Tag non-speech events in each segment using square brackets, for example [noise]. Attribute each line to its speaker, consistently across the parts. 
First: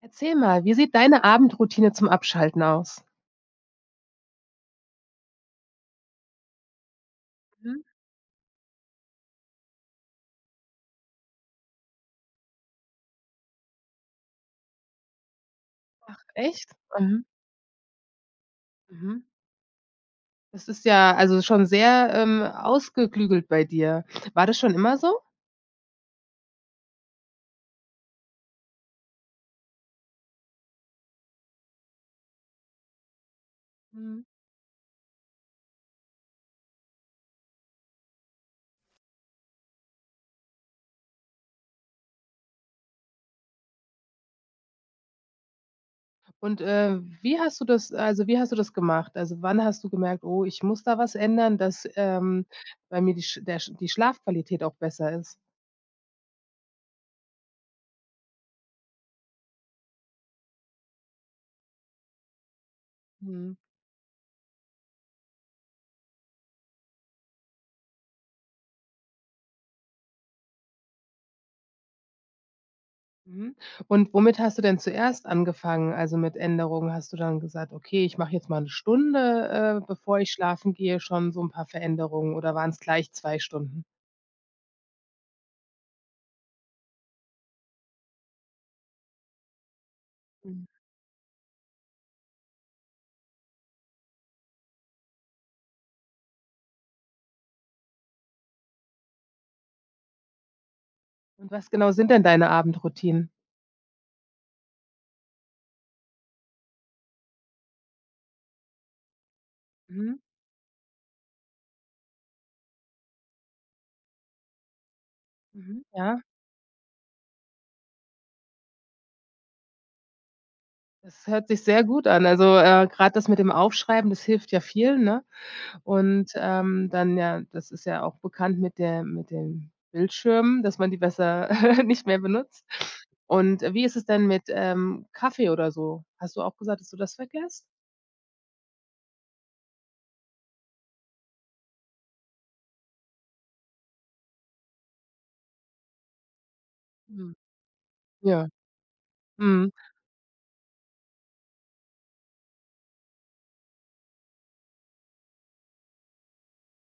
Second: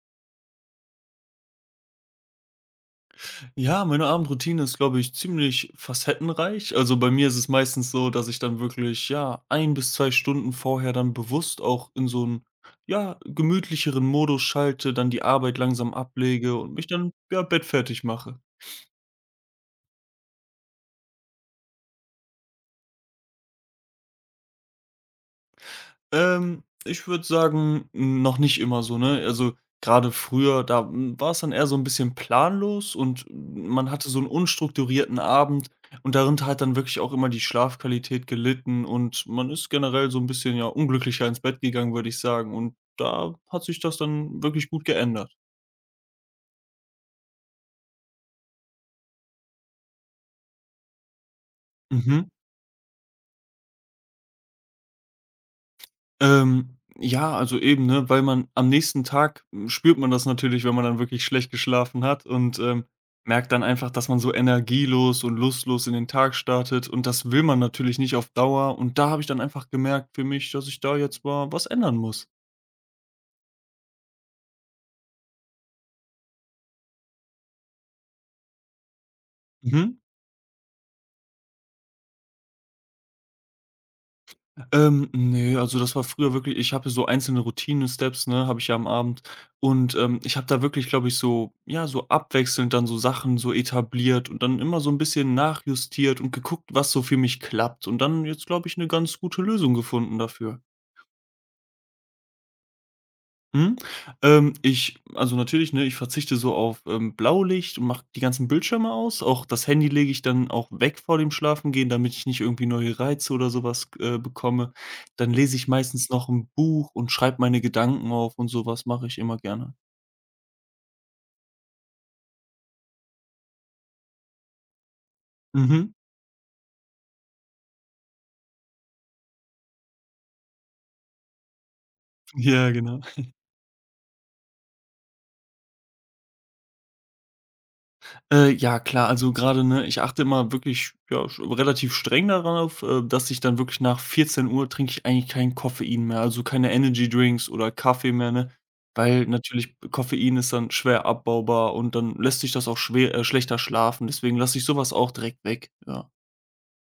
Speaker 1: Erzähl mal, wie sieht deine Abendroutine zum Abschalten aus?
Speaker 2: Ja, meine Abendroutine ist, glaube ich, ziemlich facettenreich. Also bei mir ist es
Speaker 1: Mhm.
Speaker 2: meistens so, dass ich dann wirklich, ja, 1 bis 2 Stunden vorher dann bewusst auch in so 'n, ja, gemütlicheren Modus schalte, dann die Arbeit langsam ablege
Speaker 1: Echt?
Speaker 2: und mich dann,
Speaker 1: Mhm.
Speaker 2: ja, bettfertig mache.
Speaker 1: Mhm. Das ist ja, also, schon sehr, ausgeklügelt bei dir. War das schon immer so?
Speaker 2: Ich würde sagen, noch nicht immer so, ne? Also, gerade früher, da, war es dann eher so ein bisschen planlos und man hatte so
Speaker 1: Mhm.
Speaker 2: einen unstrukturierten Abend und darunter hat dann wirklich auch immer die Schlafqualität gelitten und man ist generell so ein bisschen, ja, unglücklicher ins Bett gegangen, würde ich sagen. Und da hat sich das dann wirklich gut geändert.
Speaker 1: Und, wie hast du das wie hast du das gemacht? Also, wann hast du gemerkt: „Oh, ich muss da was ändern, dass,
Speaker 2: Mhm.
Speaker 1: bei mir die Sch der Sch die Schlafqualität auch besser ist?“
Speaker 2: Ja, also eben, ne, weil man am nächsten Tag spürt man das natürlich, wenn man dann wirklich schlecht geschlafen hat und, merkt
Speaker 1: Mhm.
Speaker 2: dann einfach, dass man so energielos und lustlos in den Tag startet und das will man natürlich nicht auf Dauer und da habe ich dann einfach gemerkt für mich, dass ich da jetzt mal was ändern muss.
Speaker 1: Mhm. Und womit hast du denn zuerst angefangen? Also, mit Änderungen? Hast du dann gesagt: „Okay, ich mache jetzt mal eine Stunde,
Speaker 2: Mhm.
Speaker 1: bevor ich schlafen gehe, schon so ein paar Veränderungen“, oder waren es gleich 2 Stunden?
Speaker 2: Ne, also das war früher wirklich, ich habe so einzelne Routinen-Steps, ne, habe ich ja am Abend. Und, ich habe da
Speaker 1: Mhm.
Speaker 2: wirklich, glaube ich, so ja, so abwechselnd dann so Sachen so etabliert und dann immer so ein bisschen nachjustiert und geguckt, was so für mich klappt und dann jetzt, glaube ich, eine ganz gute Lösung gefunden dafür.
Speaker 1: Und was genau sind denn deine Abendroutinen?
Speaker 2: Mhm. Ich, also natürlich, ne, ich verzichte so auf, Blaulicht und mache die ganzen Bildschirme aus. Auch das Handy lege
Speaker 1: Mhm,
Speaker 2: ich dann auch weg vor dem Schlafengehen, damit ich nicht irgendwie neue Reize oder sowas bekomme. Dann lese ich
Speaker 1: mhm.
Speaker 2: meistens
Speaker 1: Ja,
Speaker 2: noch ein Buch und schreibe meine Gedanken auf und sowas mache ich immer gerne.
Speaker 1: das hört sich sehr gut an. Also, grad das mit dem Aufschreiben, das hilft ja vielen, ne?
Speaker 2: Mhm.
Speaker 1: Und, dann ja das ist ja auch bekannt mit der mit den Bildschirmen, dass man die besser [laughs] nicht mehr benutzt.
Speaker 2: [laughs] Ja, genau.
Speaker 1: Und wie ist es denn mit, Kaffee oder so? Hast du auch gesagt, dass du das vergisst?
Speaker 2: Ja klar, also gerade, ne, ich achte immer wirklich, ja, sch relativ streng darauf, dass ich dann wirklich nach 14 Uhr trinke ich eigentlich kein Koffein mehr, also keine Energy
Speaker 1: Mhm.
Speaker 2: Drinks oder Kaffee mehr,
Speaker 1: Ja.
Speaker 2: ne? Weil
Speaker 1: Mhm.
Speaker 2: natürlich Koffein ist dann schwer abbaubar und dann lässt sich das auch schwer schlechter schlafen, deswegen lasse ich sowas auch direkt weg, ja.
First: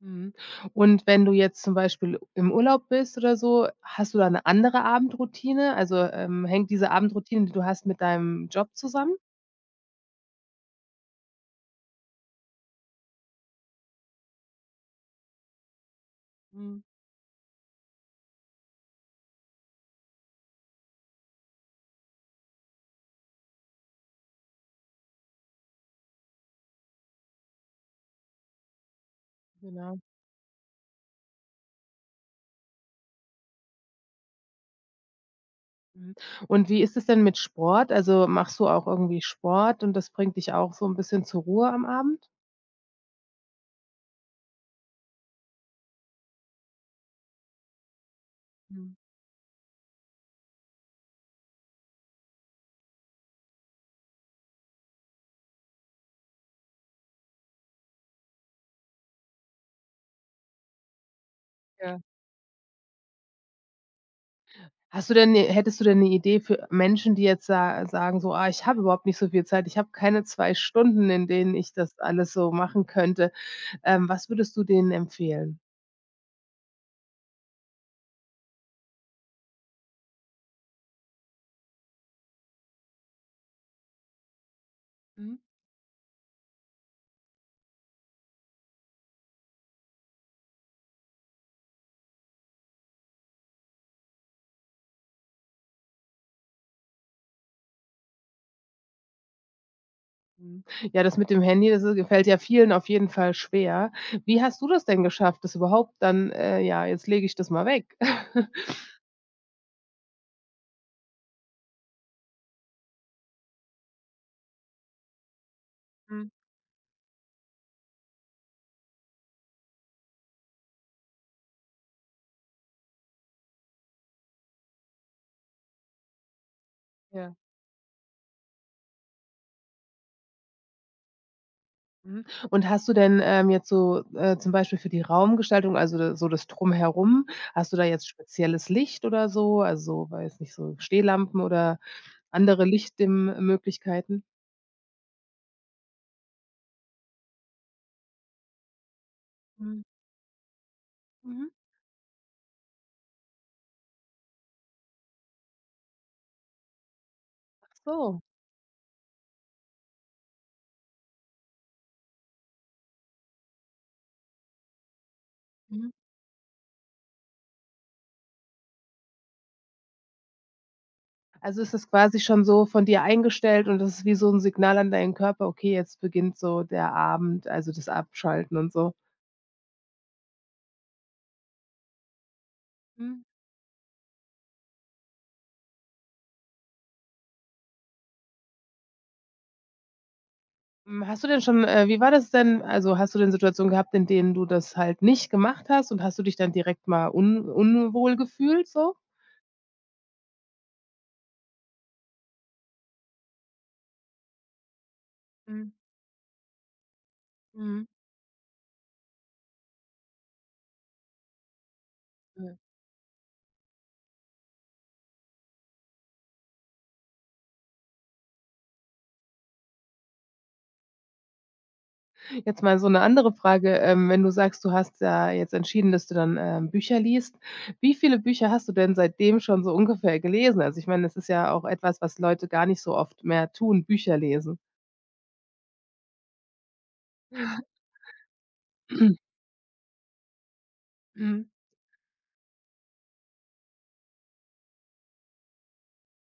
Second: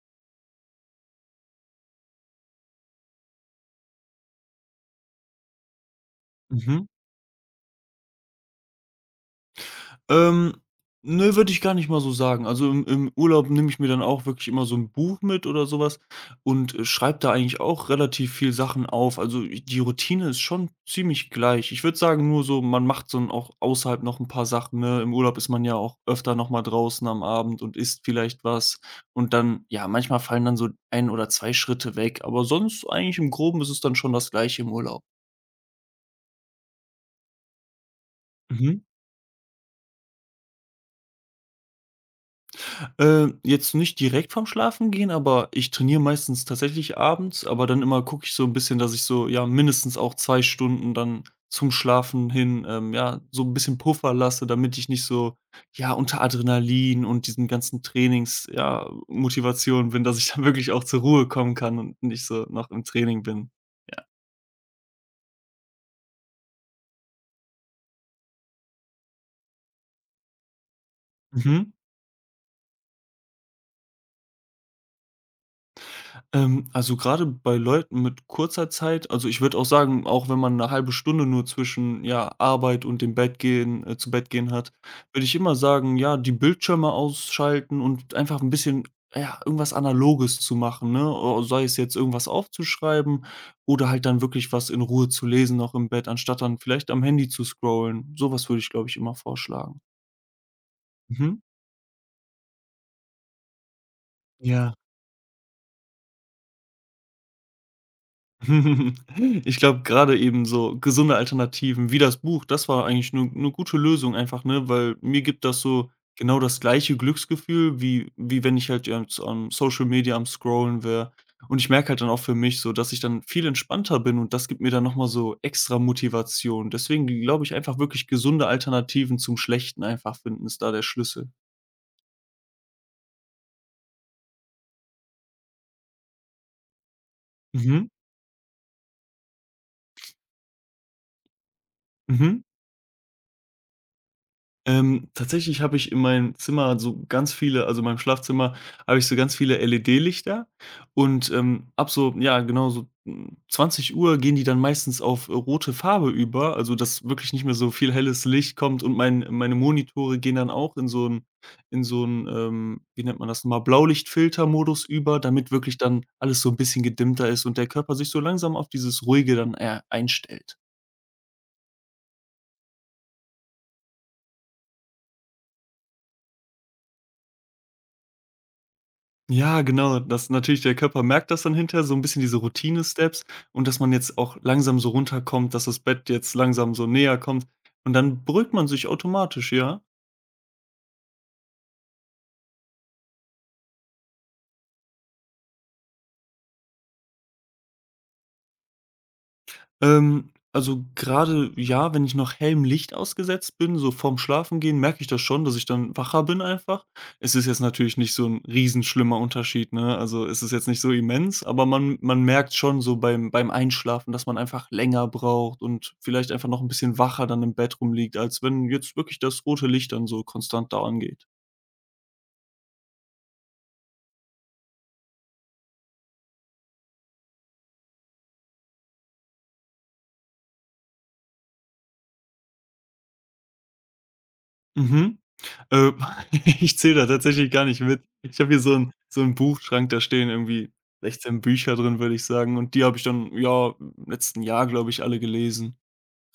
Speaker 1: Mhm. Und wenn du jetzt zum Beispiel im Urlaub bist oder so, hast du da eine andere Abendroutine? Also, hängt
Speaker 2: Mhm.
Speaker 1: diese Abendroutine, die du hast, mit deinem Job zusammen?
Speaker 2: Ähm, ne, würde ich gar nicht mal so sagen. Also, im Urlaub nehme ich mir dann auch wirklich immer so ein Buch mit oder sowas und,
Speaker 1: Mhm.
Speaker 2: schreibe da eigentlich auch relativ viel Sachen auf. Also, i die Routine ist schon ziemlich gleich. Ich würde sagen, nur so, man macht so 'n auch außerhalb noch ein paar Sachen, ne? Im Urlaub ist man ja auch öfter noch mal draußen am Abend und isst vielleicht was und dann, ja,
Speaker 1: Genau.
Speaker 2: manchmal fallen dann so ein oder 2 Schritte weg, aber sonst eigentlich im Groben ist es dann schon das Gleiche im Urlaub.
Speaker 1: Mhm. Und wie ist es denn mit Sport? Also, machst du
Speaker 2: Mhm.
Speaker 1: auch irgendwie Sport und das bringt dich auch so 'n bisschen zur Ruhe am Abend?
Speaker 2: Jetzt nicht direkt vorm Schlafen gehen, aber ich trainiere meistens tatsächlich abends, aber dann immer gucke ich so ein bisschen, dass
Speaker 1: Mhm,
Speaker 2: ich so, ja, mindestens auch 2 Stunden dann zum Schlafen hin, ja, so ein bisschen Puffer lasse, damit ich nicht so, ja, unter Adrenalin und diesen ganzen Trainings, ja, Motivation bin, dass ich [laughs] dann wirklich auch zur Ruhe kommen kann
Speaker 1: ja.
Speaker 2: und nicht so noch im Training bin. Ja.
Speaker 1: Hast du denn 'ne hättest du denn 'ne Idee für Menschen, die jetzt sa sagen so: „Ah, ich habe überhaupt nicht so viel Zeit. Ich habe keine 2 Stunden, in denen
Speaker 2: Mhm.
Speaker 1: ich das alles so machen könnte.“ Was würdest du denen empfehlen?
Speaker 2: Also gerade bei Leuten mit kurzer Zeit, also ich würde auch sagen, auch wenn man eine halbe Stunde nur zwischen, ja, Arbeit und dem Bettgehen zu Bett gehen hat, würde ich
Speaker 1: Mhm.
Speaker 2: immer sagen, ja, die Bildschirme ausschalten und einfach ein bisschen, ja, irgendwas Analoges zu machen, ne? O sei es jetzt irgendwas aufzuschreiben oder halt dann wirklich was in Ruhe zu lesen noch im Bett, anstatt dann vielleicht am Handy zu scrollen. Sowas würde ich, glaube ich, immer vorschlagen.
Speaker 1: Mhm. Ja, das mit
Speaker 2: Mhm.
Speaker 1: dem Handy, das, gefällt ja vielen auf jeden Fall schwer. Wie hast du
Speaker 2: Ja.
Speaker 1: das denn geschafft, das überhaupt dann, ja, jetzt lege ich das mal weg?
Speaker 2: [laughs] Ich glaube, gerade eben so gesunde Alternativen wie das Buch, das war eigentlich eine gute Lösung einfach, ne, weil mir gibt das so
Speaker 1: Mhm,
Speaker 2: genau das gleiche Glücksgefühl, wie wenn ich halt jetzt am Social Media am Scrollen wäre. Und ich merke halt dann auch für mich so, dass ich dann viel entspannter bin und das gibt mir dann noch mal so extra Motivation. Deswegen,
Speaker 1: ja.
Speaker 2: glaube ich, einfach wirklich gesunde Alternativen zum Schlechten einfach finden, ist da der Schlüssel.
Speaker 1: Mhm. Und hast du denn, jetzt so, zum Beispiel für die Raumgestaltung, also da so das Drumherum, hast du da
Speaker 2: Mhm,
Speaker 1: jetzt spezielles Licht oder so? Also, weiß nicht, so Stehlampen oder
Speaker 2: mhm.
Speaker 1: andere Lichtdim Möglichkeiten?
Speaker 2: Tatsächlich habe ich in meinem Zimmer so ganz viele, also in meinem Schlafzimmer habe ich so ganz viele
Speaker 1: Mhm.
Speaker 2: LED-Lichter und,
Speaker 1: Mhm.
Speaker 2: ab so, ja, genau so, Uhr gehen die dann meistens auf, rote Farbe über, also dass wirklich nicht mehr so
Speaker 1: Ach
Speaker 2: viel
Speaker 1: so.
Speaker 2: helles Licht kommt und meine Monitore gehen dann auch in so 'n in so 'n, wie nennt man das noch mal, Blaulichtfiltermodus über, damit wirklich
Speaker 1: Mhm.
Speaker 2: dann alles so ein bisschen gedimmter ist und der Körper sich so langsam auf dieses Ruhige dann, einstellt.
Speaker 1: Also ist das quasi schon so von dir eingestellt und das ist wie so ein Signal an deinen Körper: „Okay, jetzt beginnt so der Abend, also das Abschalten und so.“
Speaker 2: Ja, genau, dass natürlich der Körper merkt das dann hinterher so ein bisschen diese Routine-Steps, und dass man jetzt auch langsam so runterkommt, dass das Bett jetzt langsam so näher kommt und dann beruhigt man sich automatisch, ja.
Speaker 1: Hm, hast du denn schon wie war das denn? Also, hast du denn Situationen gehabt, in denen du das halt nicht gemacht hast und hast du dich dann direkt mal un unwohl gefühlt so?
Speaker 2: Also gerade, ja, wenn ich noch hellem Licht ausgesetzt bin, so vorm Schlafengehen, merke ich das schon, dass ich
Speaker 1: Mhm,
Speaker 2: dann wacher bin einfach. Es ist jetzt
Speaker 1: mhm.
Speaker 2: natürlich nicht so ein riesenschlimmer Unterschied, ne? Also, es ist jetzt nicht so immens, aber man
Speaker 1: Ja.
Speaker 2: merkt schon so beim Einschlafen, dass man einfach länger braucht und vielleicht einfach noch ein bisschen wacher dann im Bett rumliegt, als wenn jetzt wirklich das rote Licht dann so konstant da angeht.
Speaker 1: Jetzt mal so eine andere Frage, wenn du sagst, du hast ja jetzt entschieden, dass du dann, Bücher liest. Wie viele Bücher hast du denn seitdem schon so ungefähr gelesen? Also, ich meine, das ist ja auch etwas, was Leute gar nicht so oft mehr tun, Bücher lesen.
Speaker 2: Mhm. Äh, [laughs] Ich zähle da tatsächlich gar nicht mit. Ich habe hier so 'n
Speaker 1: [clears throat]
Speaker 2: Buchschrank, da stehen irgendwie 16
Speaker 1: Mhm,
Speaker 2: Bücher drin, würde ich sagen. Und die habe ich dann, ja, im letzten Jahr, glaube ich, alle gelesen.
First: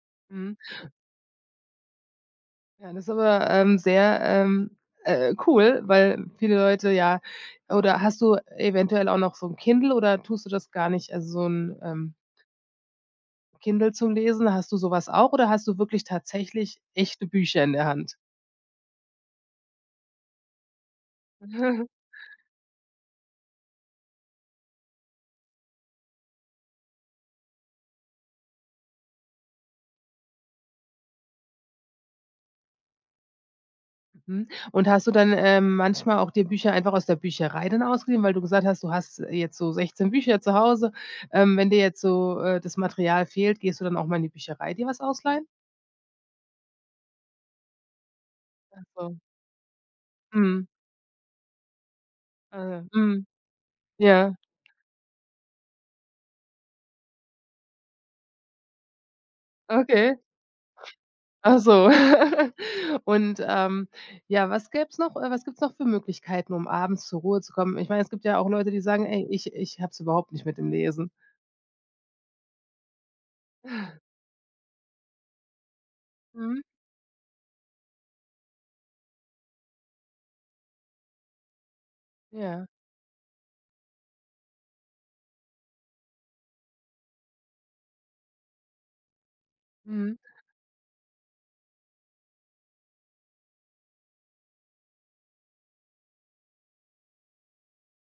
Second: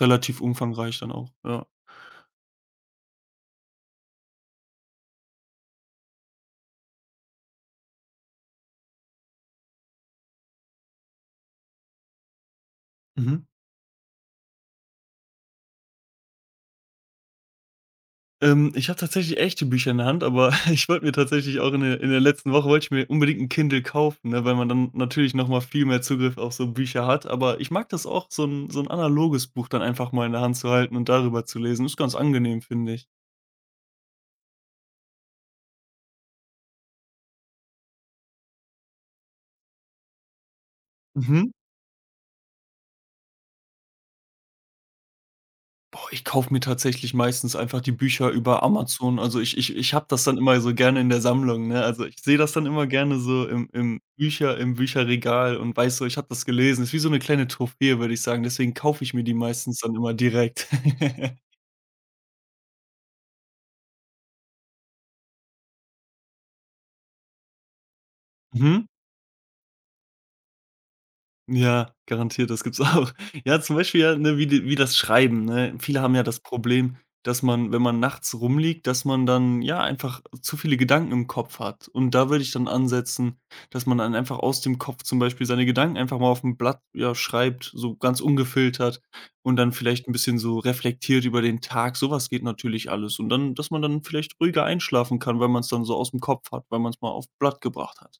Speaker 2: Relativ
Speaker 1: mhm.
Speaker 2: umfangreich dann auch, ja.
Speaker 1: Ja, das ist aber, sehr, cool, weil viele Leute ja oder hast du eventuell auch noch so 'n Kindle oder tust du das gar nicht? Also, so 'n,
Speaker 2: Mhm.
Speaker 1: Kindle zum Lesen, hast du so was auch oder hast du wirklich tatsächlich echte Bücher in der Hand?
Speaker 2: Ich habe tatsächlich echte Bücher in der Hand, aber [laughs] ich wollte mir tatsächlich auch in
Speaker 1: [laughs]
Speaker 2: der in der letzten Woche wollte ich mir unbedingt 'n Kindle kaufen, ne, weil man dann natürlich noch mal viel mehr Zugriff auf so Bücher hat. Aber ich mag das auch, so ein analoges Buch dann einfach mal in der Hand zu halten und darüber zu lesen. Ist ganz angenehm, finde ich.
Speaker 1: Mhm. Und hast du dann, manchmal auch dir Bücher einfach aus der Bücherei dann ausgeliehen, weil du gesagt hast, du hast jetzt so 16 Bücher zu Hause.
Speaker 2: Mhm.
Speaker 1: Wenn dir jetzt so, das Material fehlt, gehst du dann auch mal in die Bücherei dir was ausleihen?
Speaker 2: Boah, ich kaufe mir tatsächlich meistens einfach die Bücher über
Speaker 1: Ach so.
Speaker 2: Amazon. Also, ich habe das dann immer
Speaker 1: Mhm.
Speaker 2: so gerne in der Sammlung, ne? Also, ich sehe das dann immer gerne
Speaker 1: Mhm.
Speaker 2: so im im
Speaker 1: Ja,
Speaker 2: Bücher im Bücherregal und weiß so, ich habe das gelesen. Ist wie so eine kleine Trophäe, würde ich sagen. Deswegen kaufe ich mir die meistens dann immer
Speaker 1: okay.
Speaker 2: direkt. [laughs]
Speaker 1: Ach so. [laughs] Und, ja, was gäb's noch was gibt's noch für Möglichkeiten, um abends zur Ruhe zu kommen? Ich meine, es gibt ja auch Leute, die
Speaker 2: Mhm.
Speaker 1: sagen: „Ey, ich habe es überhaupt nicht mit dem Lesen.“
Speaker 2: Ja, garantiert, das gibt's [laughs] auch. Ja, zum Beispiel ja, ne, wie das Schreiben, ne? Viele haben ja das
Speaker 1: Mhm.
Speaker 2: Problem, dass man, wenn man nachts rumliegt, dass man dann, ja, einfach zu viele Gedanken im Kopf hat. Und da würde ich
Speaker 1: Ja.
Speaker 2: dann ansetzen, dass man dann einfach aus dem Kopf zum Beispiel seine Gedanken einfach mal auf ein Blatt, ja, schreibt, so ganz ungefiltert und dann vielleicht ein
Speaker 1: Mhm.
Speaker 2: bisschen so reflektiert über den Tag. Sowas geht natürlich alles. Und dann, dass man dann vielleicht ruhiger einschlafen kann, weil man es dann so aus dem Kopf hat, weil man es mal auf Blatt gebracht hat.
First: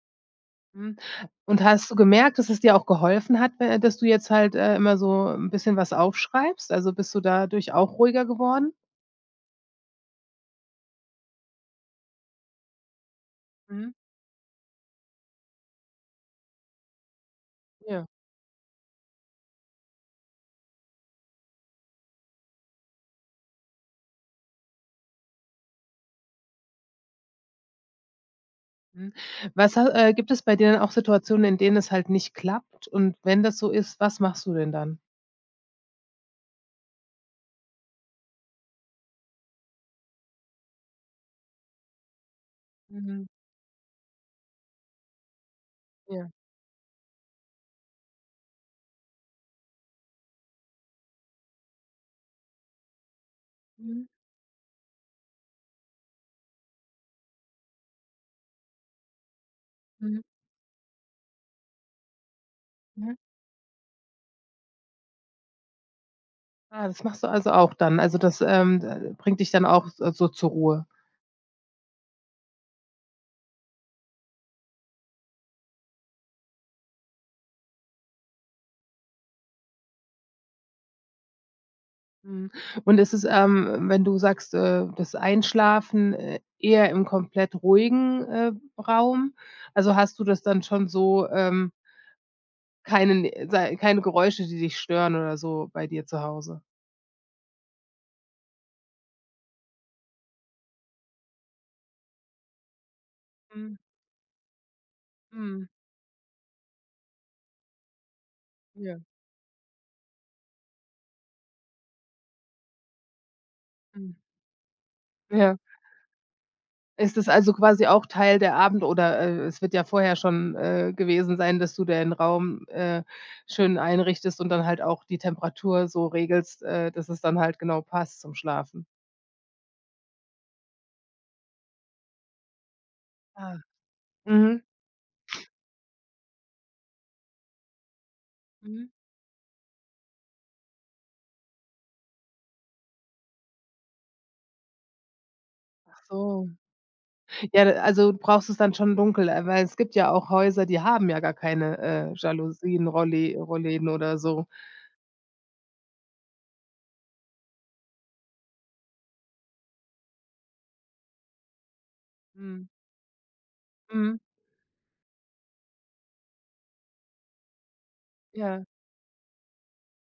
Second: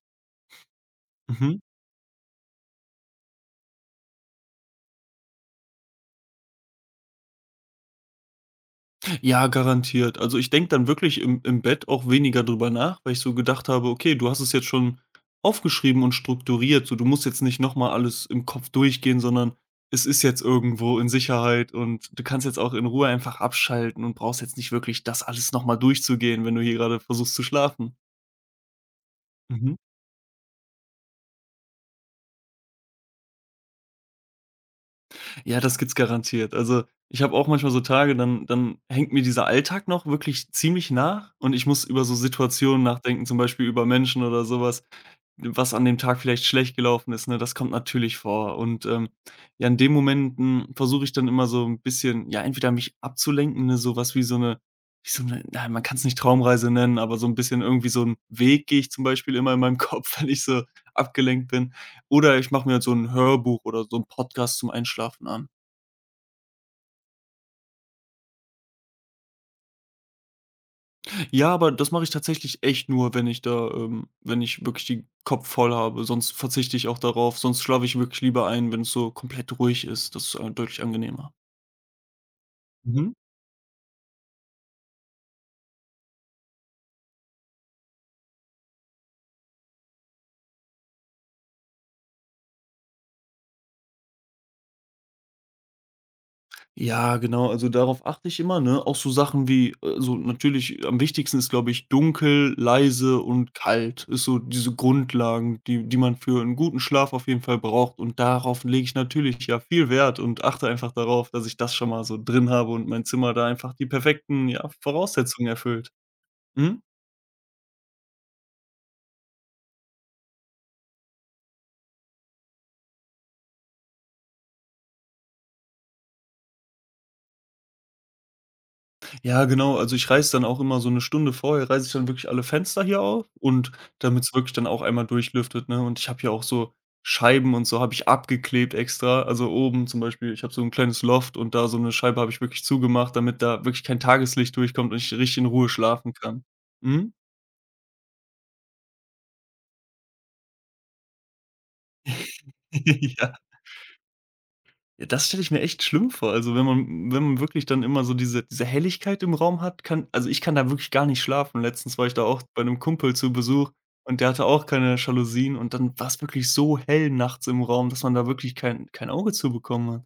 Speaker 1: Mhm. Und
Speaker 2: Mhm.
Speaker 1: hast du gemerkt, dass es dir auch geholfen hat, dass du jetzt halt, immer so ein bisschen was aufschreibst? Also, bist du dadurch auch ruhiger geworden?
Speaker 2: Ja, garantiert. Also, ich denke dann wirklich im Bett auch weniger drüber nach, weil ich so gedacht habe:
Speaker 1: Mhm.
Speaker 2: „Okay, du hast es jetzt schon aufgeschrieben und strukturiert, so, du musst jetzt nicht noch mal
Speaker 1: Ja.
Speaker 2: alles im Kopf durchgehen, sondern es ist jetzt irgendwo in Sicherheit und du kannst jetzt auch in Ruhe einfach abschalten und brauchst jetzt nicht wirklich das alles noch mal durchzugehen, wenn du hier gerade versuchst zu schlafen."
Speaker 1: Mhm. Was
Speaker 2: Mhm.
Speaker 1: ha Gibt es bei dir denn auch Situationen, in denen es halt nicht klappt? Und wenn das so ist, was machst du denn dann?
Speaker 2: Ja, das gibt's garantiert. Also, ich habe auch manchmal so Tage, dann hängt mir dieser Alltag noch wirklich ziemlich nach und ich muss über so Situationen
Speaker 1: Mhm.
Speaker 2: nachdenken, zum Beispiel über Menschen oder sowas, was an dem Tag
Speaker 1: Ja.
Speaker 2: vielleicht schlecht gelaufen ist, ne? Das kommt natürlich vor. Und, ja, in den Momenten versuche ich dann immer so ein bisschen, ja, entweder mich abzulenken, ne, so
Speaker 1: Mhm.
Speaker 2: was wie so eine, wie so 'ne, na, man kann's nicht Traumreise nennen, aber so ein bisschen irgendwie, so einen Weg gehe ich zum Beispiel immer in meinem Kopf,
Speaker 1: Mhm.
Speaker 2: [laughs] wenn ich so abgelenkt bin. Oder ich mache mir halt so ein
Speaker 1: Mhm.
Speaker 2: Hörbuch oder so ein Podcast zum Einschlafen an.
Speaker 1: Ah, das machst du also auch dann. Also, das, d bringt dich dann auch s so zur Ruhe.
Speaker 2: Ja, aber das mache ich tatsächlich echt nur, wenn ich wirklich den Kopf voll habe, sonst verzichte ich auch darauf, sonst schlafe ich wirklich lieber ein, wenn es so komplett ruhig ist. Das ist, deutlich angenehmer.
Speaker 1: Mhm. Und
Speaker 2: Mhm.
Speaker 1: ist es, wenn du sagst, das Einschlafen, eher im komplett ruhigen, Raum? Also, hast du das dann schon so, keine Geräusche, die dich stören oder so bei dir zu Hause?
Speaker 2: Ja, genau, also darauf achte ich immer, ne? Auch so Sachen wie so, natürlich am wichtigsten ist, glaube ich, dunkel, leise und
Speaker 1: Mhm,
Speaker 2: kalt ist so diese Grundlagen,
Speaker 1: mhm,
Speaker 2: die man für einen guten Schlaf auf jeden Fall braucht, und darauf lege ich
Speaker 1: ja,
Speaker 2: natürlich, ja, viel Wert und achte einfach darauf, dass ich das schon mal so drin habe und mein Zimmer da einfach die
Speaker 1: mhm.
Speaker 2: perfekten, ja, Voraussetzungen
Speaker 1: Ja.
Speaker 2: erfüllt. Mhm.
Speaker 1: Ist es also quasi auch Teil es wird ja vorher schon, gewesen sein, dass du den Raum, schön einrichtest und dann halt auch die Temperatur so regelst, dass es dann halt genau passt zum Schlafen?
Speaker 2: Ja, genau. Also, ich reiße dann auch immer so eine Stunde vorher reiße ich dann wirklich alle Fenster hier auf
Speaker 1: Ah.
Speaker 2: und damit's wirklich
Speaker 1: Mhm.
Speaker 2: dann auch einmal durchlüftet, ne? Und ich habe hier auch so Scheiben und so habe ich abgeklebt
Speaker 1: Mhm.
Speaker 2: extra. Also, oben zum Beispiel ich habe so ein kleines Loft und da so eine Scheibe habe ich wirklich zugemacht, damit da wirklich kein Tageslicht durchkommt und ich richtig in Ruhe
Speaker 1: Ach
Speaker 2: schlafen kann.
Speaker 1: so.
Speaker 2: Mhm.
Speaker 1: Ja, d also, du brauchst es dann schon dunkel, weil es gibt ja auch Häuser, die haben ja gar keine,
Speaker 2: [laughs]
Speaker 1: Jalousien,
Speaker 2: Ja.
Speaker 1: Rolli Rolläden oder so.
Speaker 2: Ja, das stelle ich mir echt schlimm vor. Also, wenn man wirklich dann immer so diese Helligkeit im Raum hat, kann also, ich kann da wirklich gar nicht schlafen. Letztens war ich da auch bei
Speaker 1: Mhm.
Speaker 2: einem Kumpel zu Besuch
Speaker 1: Mhm.
Speaker 2: und der hatte auch keine Jalousien und dann war es wirklich so hell nachts im Raum, dass man da wirklich
Speaker 1: Ja.
Speaker 2: kein Auge zu bekommen hat.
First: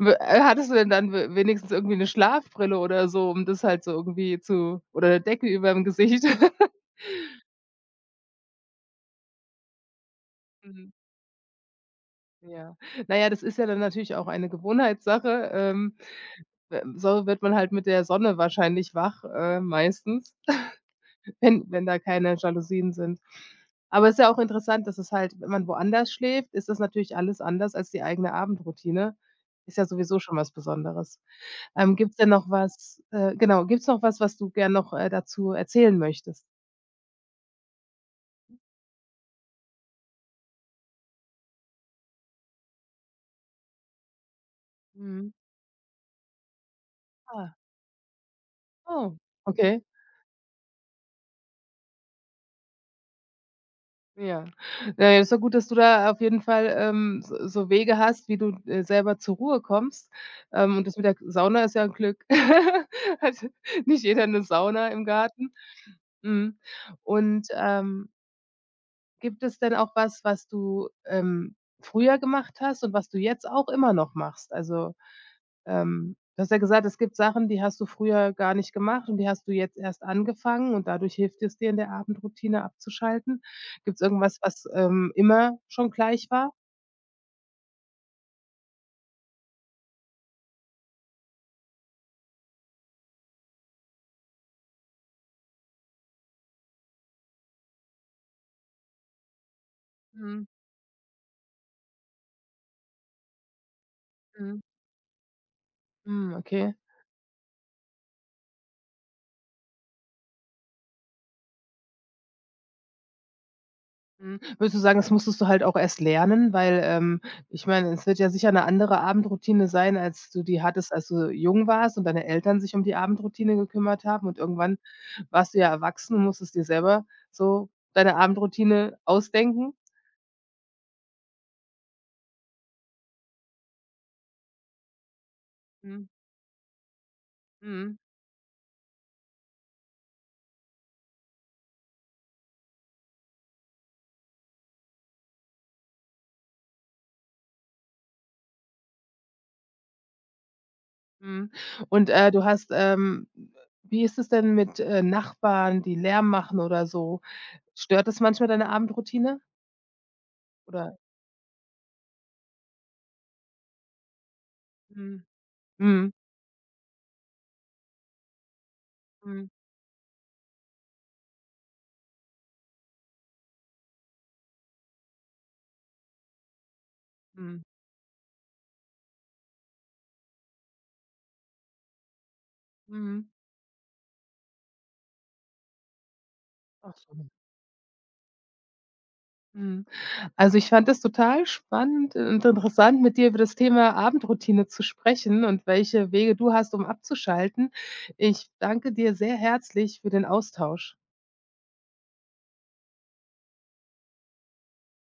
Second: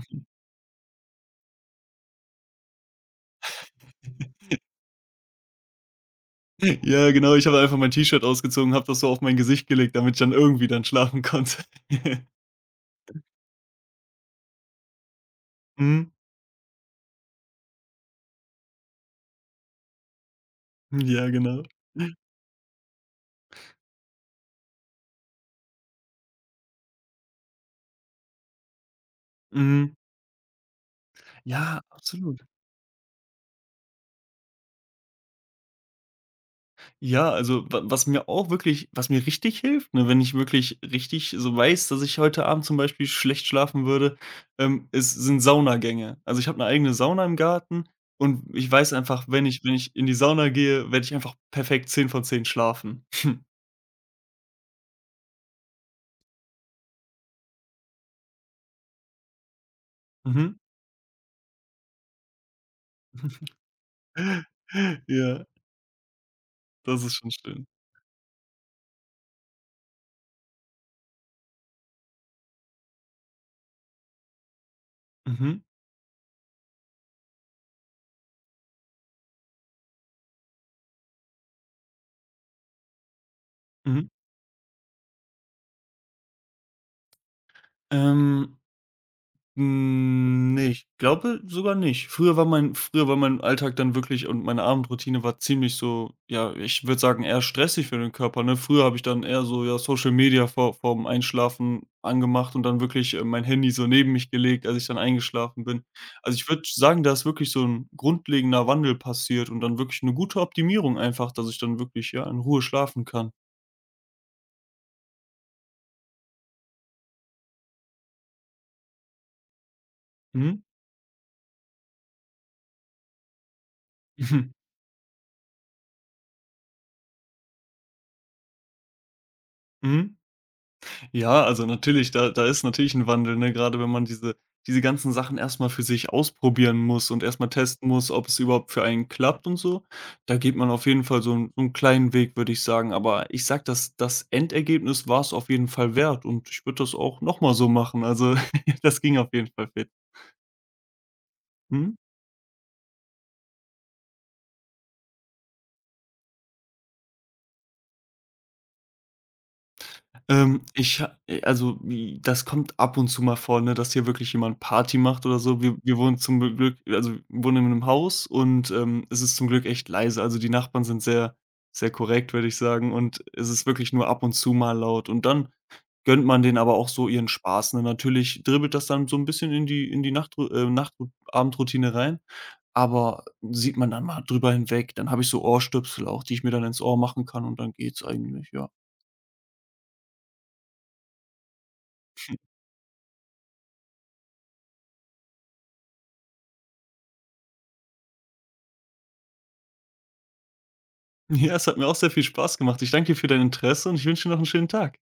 Speaker 1: W Hattest du denn dann we wenigstens irgendwie 'ne Schlafbrille oder so, um das halt so irgendwie zu oder 'ne Decke überm Gesicht? [laughs]
Speaker 2: [laughs] Ja, genau, ich habe einfach mein T-Shirt ausgezogen, habe das so auf mein Gesicht gelegt, damit ich dann irgendwie dann
Speaker 1: Mhm,
Speaker 2: schlafen konnte. [laughs]
Speaker 1: ja. Na ja, das ist ja dann natürlich auch eine Gewohnheitssache.
Speaker 2: Mhm.
Speaker 1: We So wird man halt mit der Sonne wahrscheinlich wach, meistens, [laughs]
Speaker 2: Ja, genau.
Speaker 1: wenn da keine Jalousien sind. Aber ist ja auch interessant, dass es halt wenn man woanders schläft, ist das natürlich alles anders als die eigene Abendroutine. Ist ja
Speaker 2: Mhm.
Speaker 1: sowieso schon was Besonderes.
Speaker 2: Ja,
Speaker 1: Gibt's denn
Speaker 2: absolut.
Speaker 1: noch was genau, gibt's noch was, was du gern noch, dazu erzählen möchtest?
Speaker 2: Ja, also wa was mir auch wirklich was mir richtig hilft, ne, wenn ich wirklich richtig so weiß, dass ich heute Abend zum Beispiel schlecht schlafen würde, ist
Speaker 1: Mhm.
Speaker 2: sind Saunagänge. Also, ich habe eine eigene Sauna im
Speaker 1: Ah,
Speaker 2: Garten und ich weiß
Speaker 1: oh,
Speaker 2: einfach, wenn ich wenn
Speaker 1: okay.
Speaker 2: ich in die Sauna gehe, werde ich einfach perfekt 10 von 10 schlafen.
Speaker 1: Ja. Na ja, ist doch gut, dass du da auf jeden Fall, so so Wege hast, wie du, selber zur Ruhe kommst.
Speaker 2: Mhm.
Speaker 1: Und das mit der Sauna ist ja 'n Glück. [laughs] Hat nicht jeder 'ne
Speaker 2: [laughs]
Speaker 1: Sauna im
Speaker 2: Ja,
Speaker 1: Garten. Mhm.
Speaker 2: das ist schon
Speaker 1: Und,
Speaker 2: schön.
Speaker 1: gibt es denn auch was, was du, früher gemacht hast und was du jetzt auch immer noch machst? Also
Speaker 2: Mhm,
Speaker 1: Du hast ja gesagt, es gibt Sachen, die hast du früher gar nicht gemacht und die hast du jetzt erst angefangen und dadurch hilft es dir in der Abendroutine abzuschalten. Gibt's
Speaker 2: mhm.
Speaker 1: irgendwas, was, immer schon gleich war?
Speaker 2: Ähm Hm, ne, ich glaube sogar nicht. Früher war mein Alltag dann wirklich und meine Abendroutine war ziemlich so, ja, ich würde sagen, eher stressig für den Körper, ne? Früher habe ich dann eher so, ja, Social
Speaker 1: Mhm,
Speaker 2: Media vorm Einschlafen angemacht und dann wirklich, mein Handy so neben mich
Speaker 1: mhm.
Speaker 2: gelegt, als ich dann eingeschlafen bin.
Speaker 1: Hm,
Speaker 2: Also, ich würde
Speaker 1: okay.
Speaker 2: sagen, da ist wirklich so ein grundlegender Wandel passiert und dann wirklich eine gute Optimierung einfach, dass ich dann wirklich, ja, in Ruhe schlafen kann.
Speaker 1: Mhm. Würdest du sagen, das musstest du halt auch erst lernen, weil, ich meine, es wird ja sicher eine andere Abendroutine sein, als du
Speaker 2: Mhm.
Speaker 1: die hattest, als du jung warst und deine Eltern sich um die Abendroutine gekümmert haben und
Speaker 2: Mhm.
Speaker 1: irgendwann warst du ja erwachsen und musstest dir selber so deine Abendroutine ausdenken?
Speaker 2: [laughs] Mhm. Ja, also natürlich, da ist natürlich ein Wandel, ne? Gerade wenn man diese ganzen Sachen erstmal für
Speaker 1: Mhm,
Speaker 2: sich ausprobieren muss und erstmal testen
Speaker 1: mhm.
Speaker 2: muss, ob es überhaupt für einen klappt und so. Da geht man auf jeden Fall so 'n kleinen Weg, würde ich sagen. Aber ich sag, dass das Endergebnis war es auf jeden Fall wert und ich würde das auch noch mal so machen. Also, [laughs] das ging auf jeden Fall fit.
Speaker 1: Mhm.
Speaker 2: Mhm.
Speaker 1: Und, du hast, wie ist es denn mit, Nachbarn, die Lärm machen oder so? Stört das manchmal deine Abendroutine? Oder
Speaker 2: Ich ha Also, j das kommt ab und zu mal vor, ne, dass hier wirklich jemand Party
Speaker 1: mhm,
Speaker 2: macht oder so. Wir
Speaker 1: mhm,
Speaker 2: wohnen zum Glück also, wir wohnen in einem Haus und, es ist zum
Speaker 1: mhm,
Speaker 2: Glück echt leise. Also, die Nachbarn sind sehr, sehr korrekt, würde ich sagen, und es ist wirklich nur ab und zu mal laut. Und dann gönnt man denen aber auch so ihren
Speaker 1: mhm,
Speaker 2: Spaß, ne? Natürlich dribbelt das dann so ein bisschen in die Nacht Abendroutine rein, aber
Speaker 1: mhm.
Speaker 2: sieht man dann mal drüber hinweg. Dann habe ich so Ohrstöpsel auch, die ich mir dann ins
Speaker 1: Ach
Speaker 2: Ohr
Speaker 1: so,
Speaker 2: machen kann und dann geht's eigentlich, ja.
Speaker 1: mhm. Also, ich fand es total spannend und interessant, mit dir über das Thema Abendroutine zu sprechen und welche Wege du hast, um abzuschalten. Ich danke dir sehr herzlich für den Austausch.
Speaker 2: Ja, es hat mir auch sehr viel Spaß gemacht. Ich danke dir für dein Interesse und ich wünsche dir noch einen schönen Tag.